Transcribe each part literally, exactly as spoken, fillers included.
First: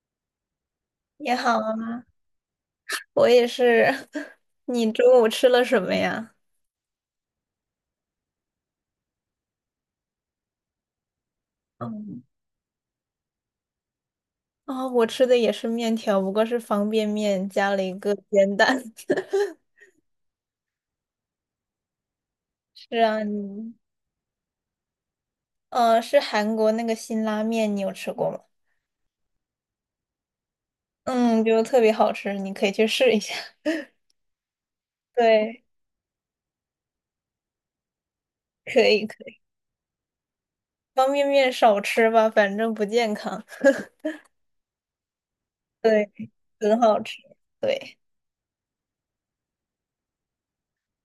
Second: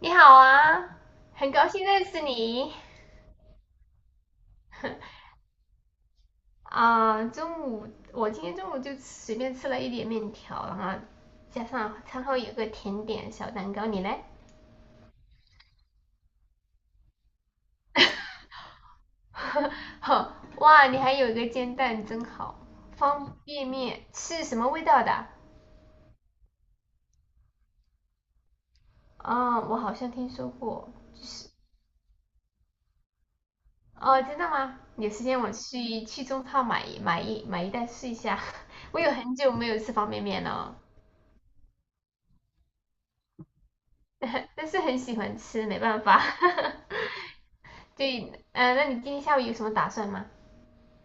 你好啊，你很好，高兴认识你。我也是。你中午吃了什么呀？啊、中午我今天中午就随便吃了一点面条，然后加上嗯。餐后有个甜点小蛋糕，你嘞？哦，我吃的也是面条，不过是方便面加了一个煎蛋。呵，哇，你还有一个煎蛋，真好。是啊，方便你，面是什么味道的？呃，是韩国那个辛拉面，你有吃过吗？啊、我好像听说过，就嗯，是就特别好吃，你可以去试一下。哦，真的吗？有 时间我对，去去中超买一买一买一袋试一下。可 我以有可很以，久没有吃方便面了，方便面少吃吧，反正不健康。但是很喜欢吃，没办对，法。很 好吃。对。对，呃，那你今天下午有什么打算吗？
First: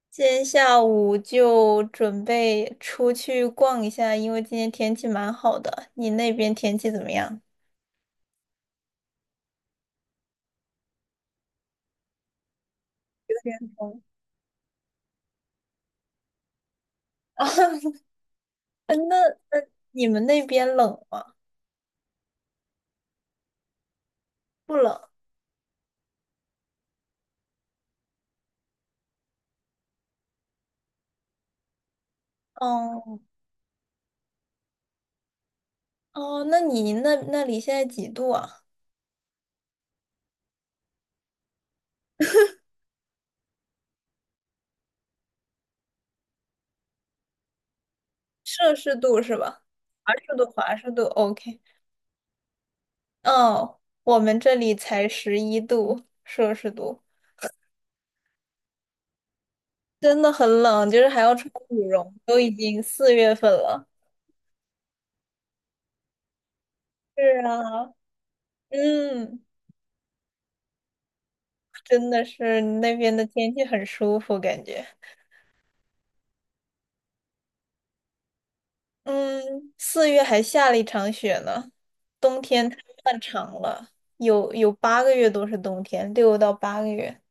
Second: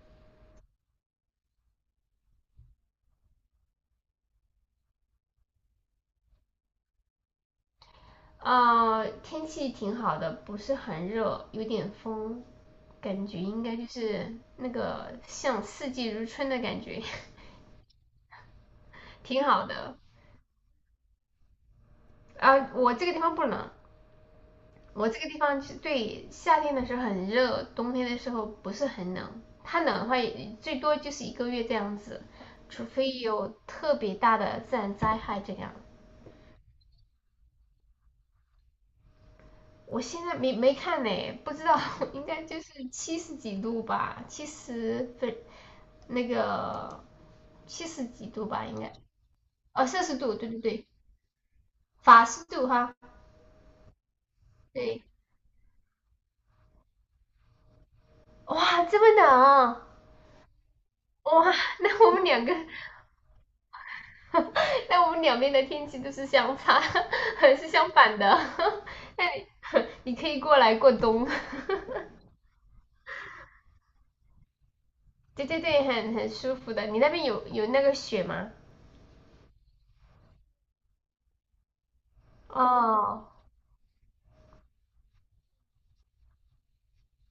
今天下午就准备出去逛一下，因为今天天气蛮好的。你那边天气怎么样？呃，天气挺好的，不是很热，有点风，感有觉点 应该就 是那个像四季如春的感觉，啊，那挺好那的。你们那边冷吗？啊，我这个地方不冷，不我冷。这个地方就是对夏天的时候很热，冬天的时候不是很冷。它冷的话，也最多就是一个月这样子，除非哦有特别大的自然灾害这样。哦，那你那那里现在几度啊？我现在没没看呢，不知道，应该就是七十几度吧，七十分那个七十几度吧，摄应该氏度是吧？哦摄华氏度，氏度，对对华对，氏度，OK。法氏度哈，哦，我们这里对，才十一度摄氏度。哇，这么冷啊真的很冷，就是还要穿哇，羽那我绒，们都两已个，经四月份了。那我们两边的天气都是相差，是 是相啊，反的，嗯。你可以过来过冬，真的是那边的天气很舒服，感觉。对对对，很很舒服的，你那边有有那个雪吗？嗯，四月还下了一场雪呢。冬天太漫哦，长了，有有八个月都是冬天，六到八个月。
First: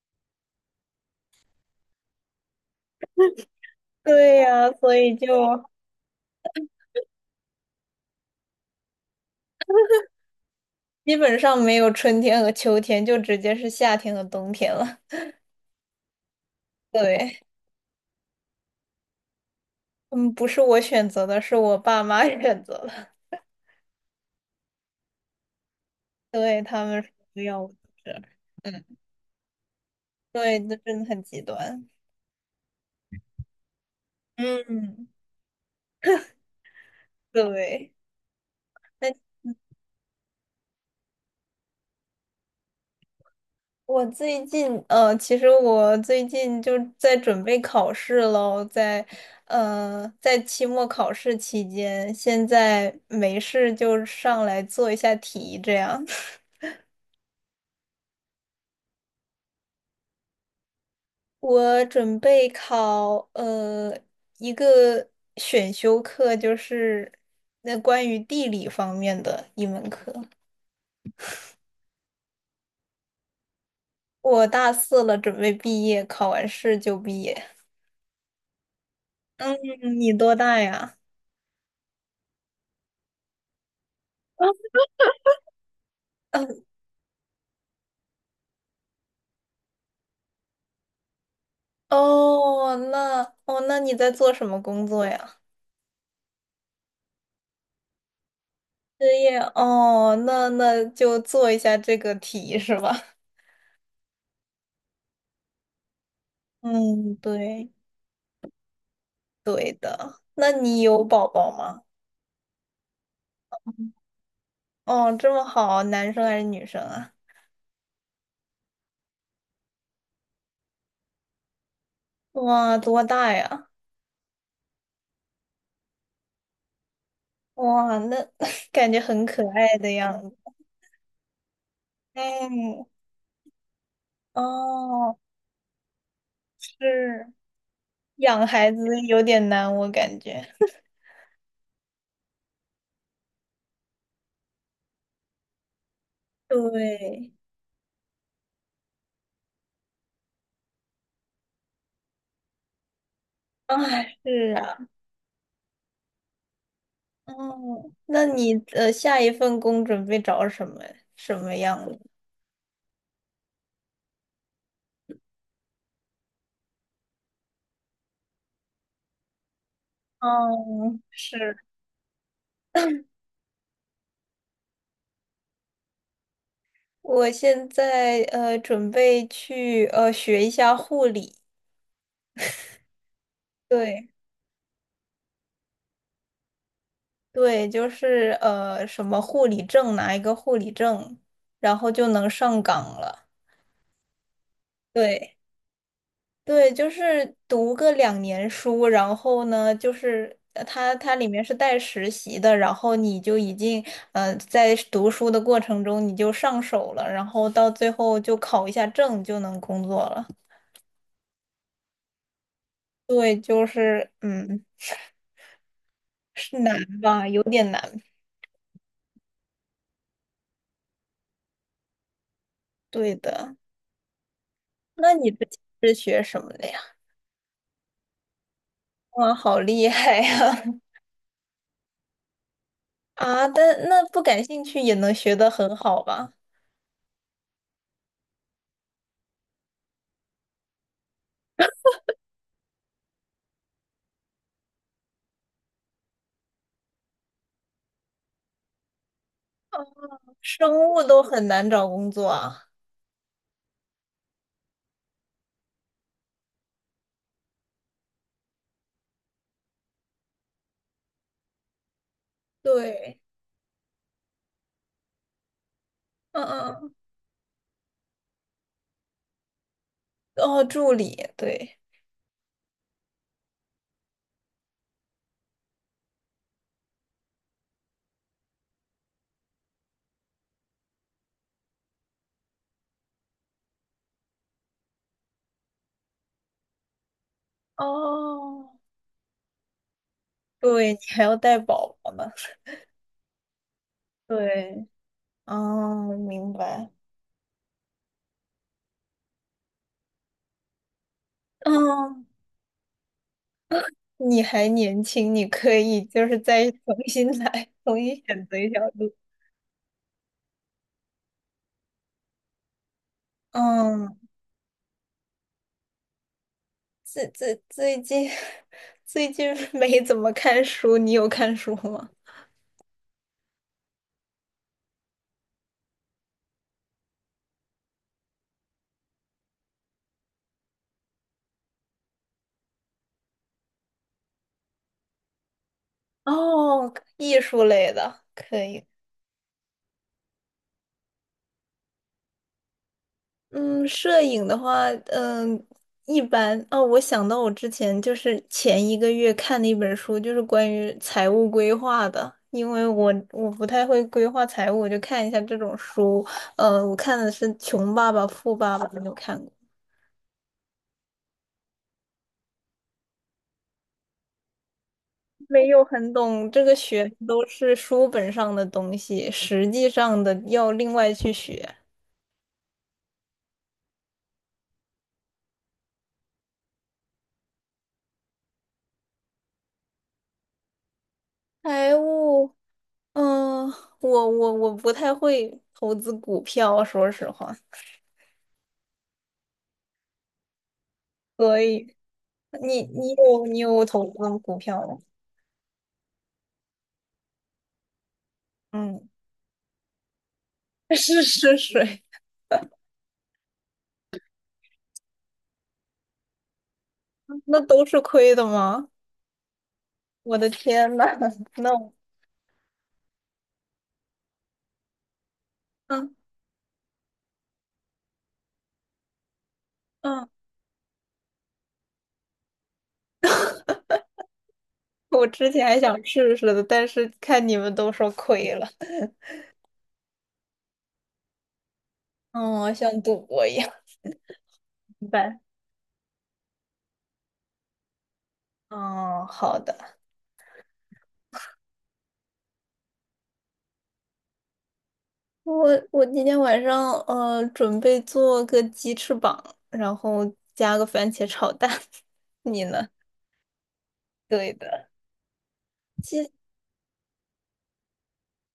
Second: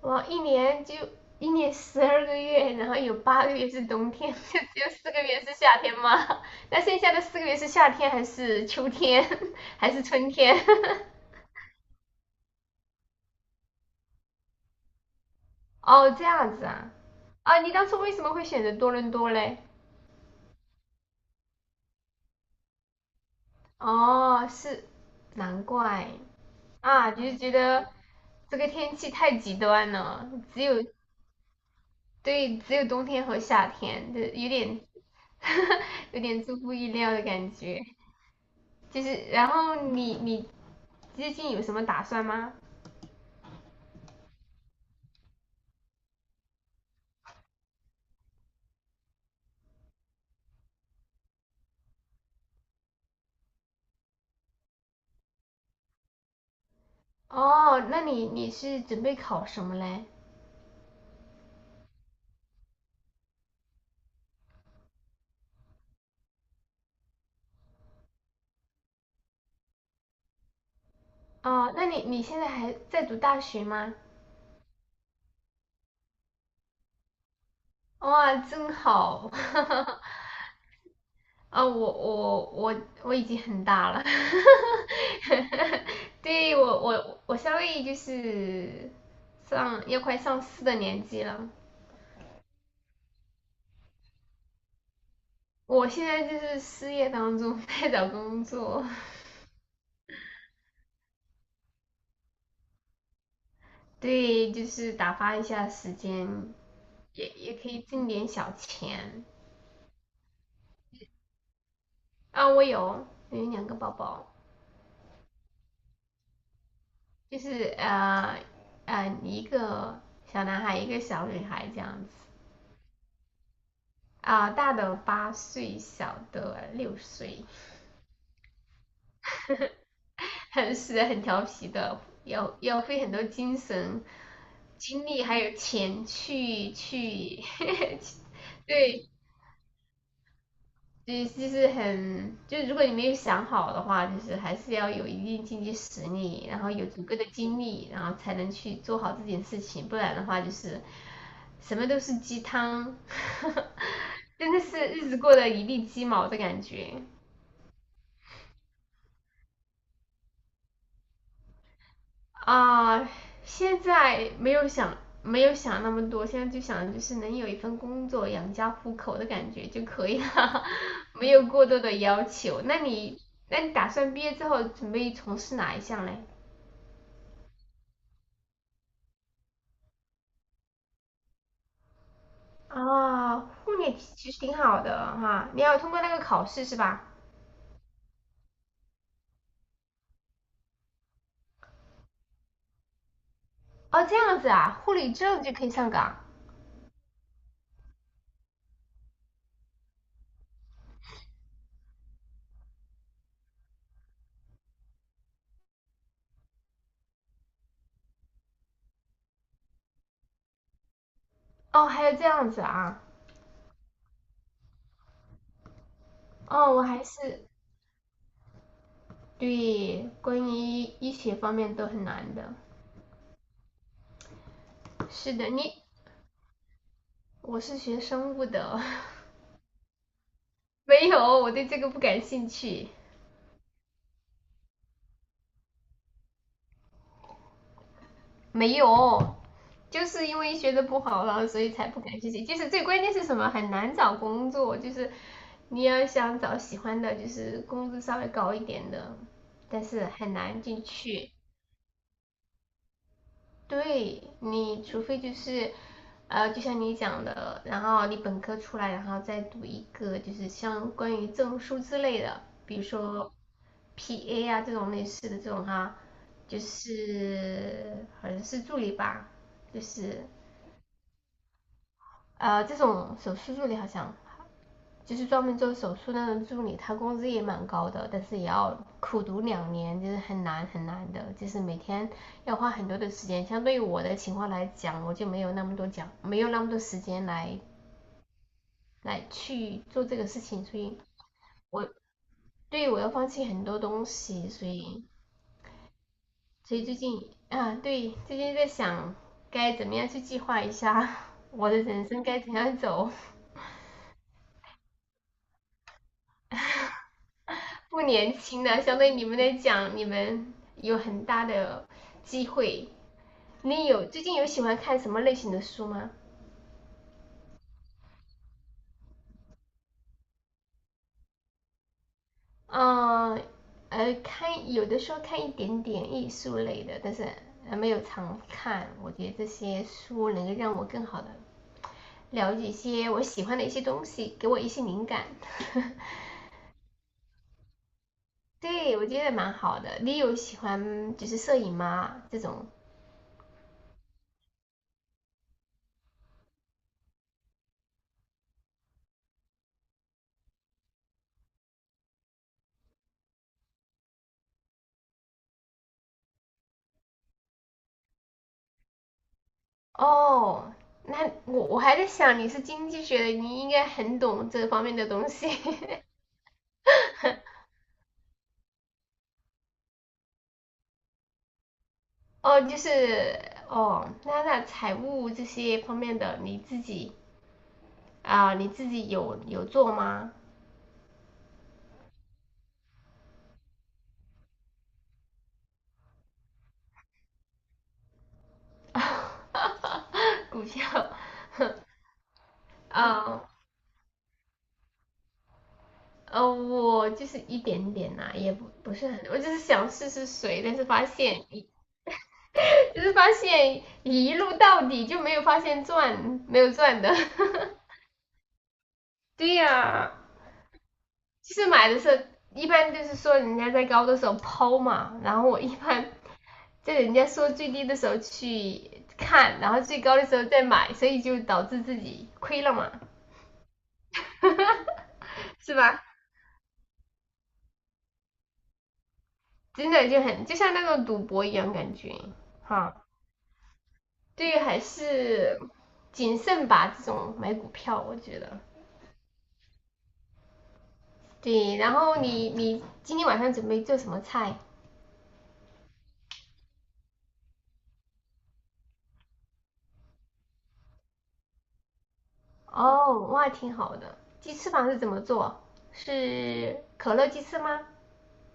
我一年就一年十二个月，然后有八个月是冬天，对 就呀，只有所四以个就月是夏天嘛。那剩下的四个月是夏天还是秋天 还是春天？基本上没有春天和秋天，就直接是夏天和冬天了。哦，这样子啊。对，啊，你当初为什么会选择多伦多嘞？嗯，不是我选择的，是我爸妈 选择的。哦，是，难怪对，他们说啊，就是不觉要我得在这儿。这个嗯，天气太极端了，对，只那有真的很极端。对，只有冬天和夏天，就有点 嗯，有点出乎意料的感觉。对。就那。是，然后你你最近有什么打算吗？我最近，呃，其实我最近就在准备考试喽。在，呃，在期末考试期间，现在没事就上来做一下题，这样。哦，那你你是准备考什么嘞？我准备考，呃，一个选修课，就是那关于地理方面的一门课。哦，那你你现在还在读大学吗？我大四了，准备毕业，考完试就毕业。哇，真好！嗯，你多大呀？啊、我我我我已经很大了，对我 我我稍微就是上要快上四的年纪了，哦，那哦，那你在做什么工作呀？我现在就是失业当中在找工作，失业哦，那那就做一下这个题是吧？对，就是打发一下时间，嗯，也也可对以挣点小钱。对。那你有宝宝吗？啊，我有有两个宝宝，哦，这么好，男生还是女生啊？就是呃呃一个小男孩，一个小女孩这样子。哇，多大呀？啊、呃大的八岁，小的六岁，哇，那 感觉很可爱的样子。很是很调皮的，要要嗯，费很多精神、精哦，力还有钱去是去，养 孩子对，有点难，我感觉。对，就是很，就如果你没有想好的话，就是还是要有一定经济实力，然后有足够的对，精力，然后才能去做好这件事情，不然的话就是什么都是鸡汤，哎，是真的是啊。日子过得一地鸡毛的感觉。哦，那你呃下一份工准备找什么什么样的？啊、呃现在没有想没有想那么多，现在就想就是能有一份工作养家糊口的感觉就可以了，嗯，没有是，过多的要求。那你那你打算毕业之后准备从事哪一项嘞？我现在呃准备去呃学一下护理。啊，护理对其实挺好的哈，你要通过那个考试是吧？对，就是呃什么护理证，拿一个护理证，然后就能上岗了。哦，这样子啊，护理对。证就可以上岗。对，就是读个两年书，然后呢，就是呃它它里面是带实习的，然后你就已经嗯在读书的过程中你就上手了，然后到最后就考一下证就能工作了。哦，还有这样子啊，对，就是嗯，是哦，难我还吧，有是点难。对关于医学方面都很难的。对的，那你是之的，你前是学什么的呀？我是学生物的，哇，好厉害呀！没有，我对这个不感兴趣。啊，但那不感兴趣也能学得很好吧？没有，就是因为学的不好了，所以才不感兴趣。就是最关键是什么？很难找工作，就是你要想找喜欢的，就是工资稍微高一点的，哦，但是很难生进物都去。很难找工作啊。对，你除非就是，呃，就像你讲的，然后你本科出来，然后再读一个就是相关于证书之类的，比如对，说 P A 啊这种类似的这种哈，嗯就嗯。嗯，是好像是助理吧，就是哦，助理，对，呃这种手术助理好像就是专门做手术那种助理，他工资也蛮高的，但是也要苦读两年，就是很难很难的，就是每天要花很多的时间。相对于我的情况来讲，我就没有那么多讲，没有那么多时间来哦，来去做这个事情，所对，以你还要带我宝宝呢。对于我要放弃很多东西，所对，以哦，明所以白。最近，啊，对，最近在想该怎么样去计划一下我的人生嗯，该怎样走。你还年轻，你可以就是再重新来，重不新年选择轻一条了，相路。对你们来讲，你们有很大的机会。你有嗯，最近有喜欢看什么类型的书吗？最最最近 最近没怎么看书，你有看书吗？嗯，呃，看有的时候看一点点艺术类的，但是呃没有常看。我觉得这些书能够让我更好的了解一些我喜欢的一些东西，给我一些灵感。哦，艺术类的，可以。对，我觉得蛮好的。你有喜欢就是摄影吗？这种嗯，摄影的话，嗯，一般。哦，我想到我之前就是前一个月看的一本书，就是关于财务规划的。因为我我不太会规划财务，我就看一下这种书。呃，我看的是《穷爸爸富爸爸》，没有看过。哦，那我我还在想你是经济学的，你应该很懂这方面的东西。没有 很懂，这个学的都是书本上的东西，实际上的要另外去学。哦，就是哦，那那财务这些方面的你自己啊、你自己有有做吗？财务，嗯、我我我不太会投资股票，说实话。股票，所以。你 你啊、有你有投资股票吗？呃，我就是一点点啦、也不不嗯，是很，我就是想试试水，但是 发试现试水，就是发现一路到底就没有发现赚，没有赚的。那都是亏的吗？对呀、啊我的天呐，其 实那买我的时候一般就是说人家在高的时候抛嘛，然后我一般嗯在人家说最低的时候去看，然后最高的嗯，时候再买，所以就导致自己亏了嘛，我之前是还想吧？试试的，但是看你们都说亏了。真的就很就像那种赌博一样感觉，嗯，我像哈。赌博一样。对于还明白。是谨慎吧，这种买股票我觉得。嗯，好的。对，然后你你今天晚上准备做什么菜？我我今天晚上呃准备做个鸡翅膀，然后加个番茄炒蛋。你呢？哦，哇，挺好的。对鸡翅的。膀是怎么做？是可乐鸡翅吗？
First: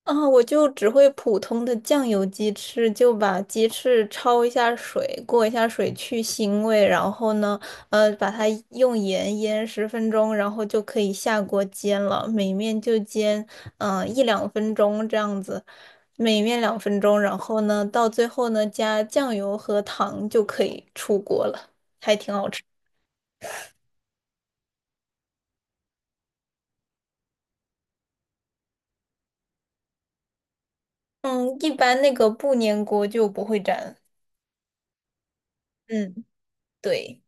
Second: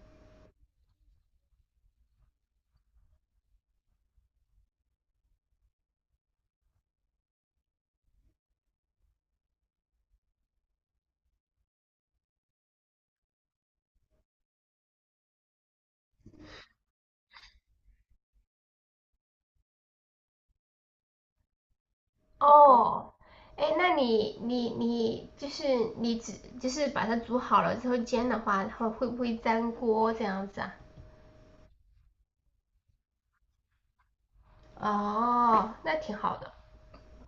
啊，我就只会普通的酱油鸡翅，就把鸡翅焯一下水，过一下水去腥味，然后呢，呃，把它用盐腌十分钟，然后就可以下锅煎了。每面就煎，嗯、一两分钟这样子，每面两分钟，然后呢，到最后呢，加酱油和糖就可以出锅了。哦，哎，那你你你就是你只就是把它煮好了之后煎的话，它会不会粘锅这样子啊？嗯，一般那个不粘锅就不会粘。哦，那挺嗯，好的。对，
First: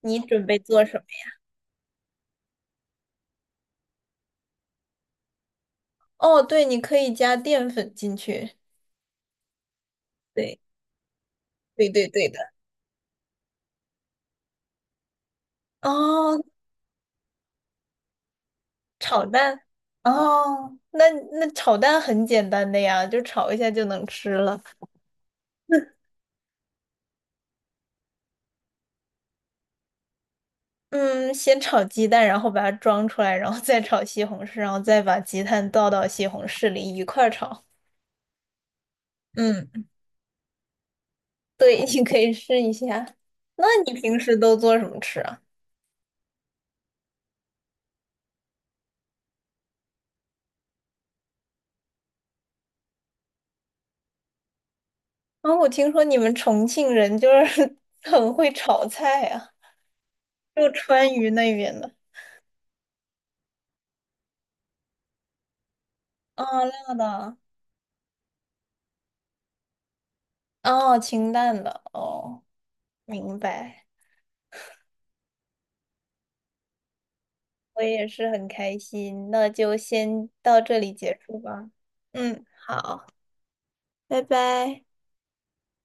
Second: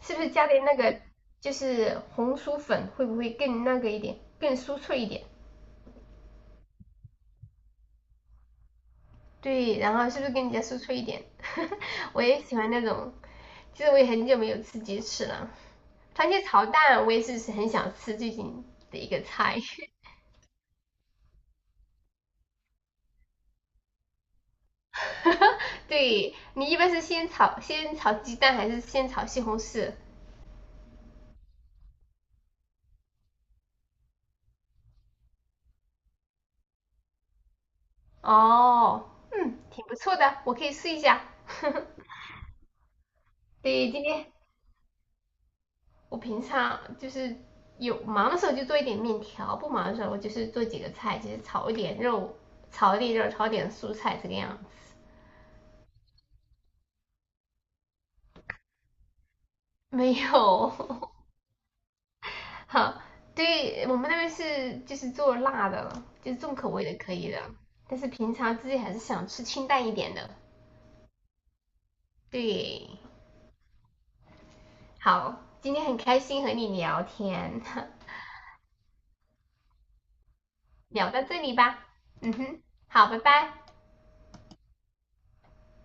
是你不是准加备点那做什个么？就是红薯粉会不会更那个一点，更酥脆一点？哦，对，你可以加淀粉进去。对，然后是不是更加酥对脆一点？对对 我对也的。喜欢那种，其实我也很久没有吃鸡翅了。番哦，茄炒蛋我也是是很想吃最近的一个炒菜。蛋。哦，那那炒蛋很简单的呀，就炒一下就能吃了。对，你一般是先炒先炒鸡蛋还是先炒西红柿？嗯，先炒鸡蛋，然后把它装出来，然后再炒西红柿，然后再把鸡蛋倒到西红柿里一块儿炒。哦，嗯，挺嗯，不错的，我可以试一下。对，你可以试一下。那对，你今平天时都做什么吃啊？我平常就是有忙的时候就做一点面条，不忙的时候我就是做几个菜，就是炒一点肉，炒一点肉，炒一点蔬菜这个样子。啊，我听说你们重庆人就是 很会炒菜啊，没就川有，渝那边的。好，对我们那边是就是做辣的，就是哦，重口味辣的可以的，的，但是平常自己还是想吃清淡一点的。哦，清淡的，哦，对，明白，好，今天很开心和你聊天，我也是很开心，那就先到这 里聊结到束这里吧。吧。嗯嗯，哼，好，好，拜拜。拜拜。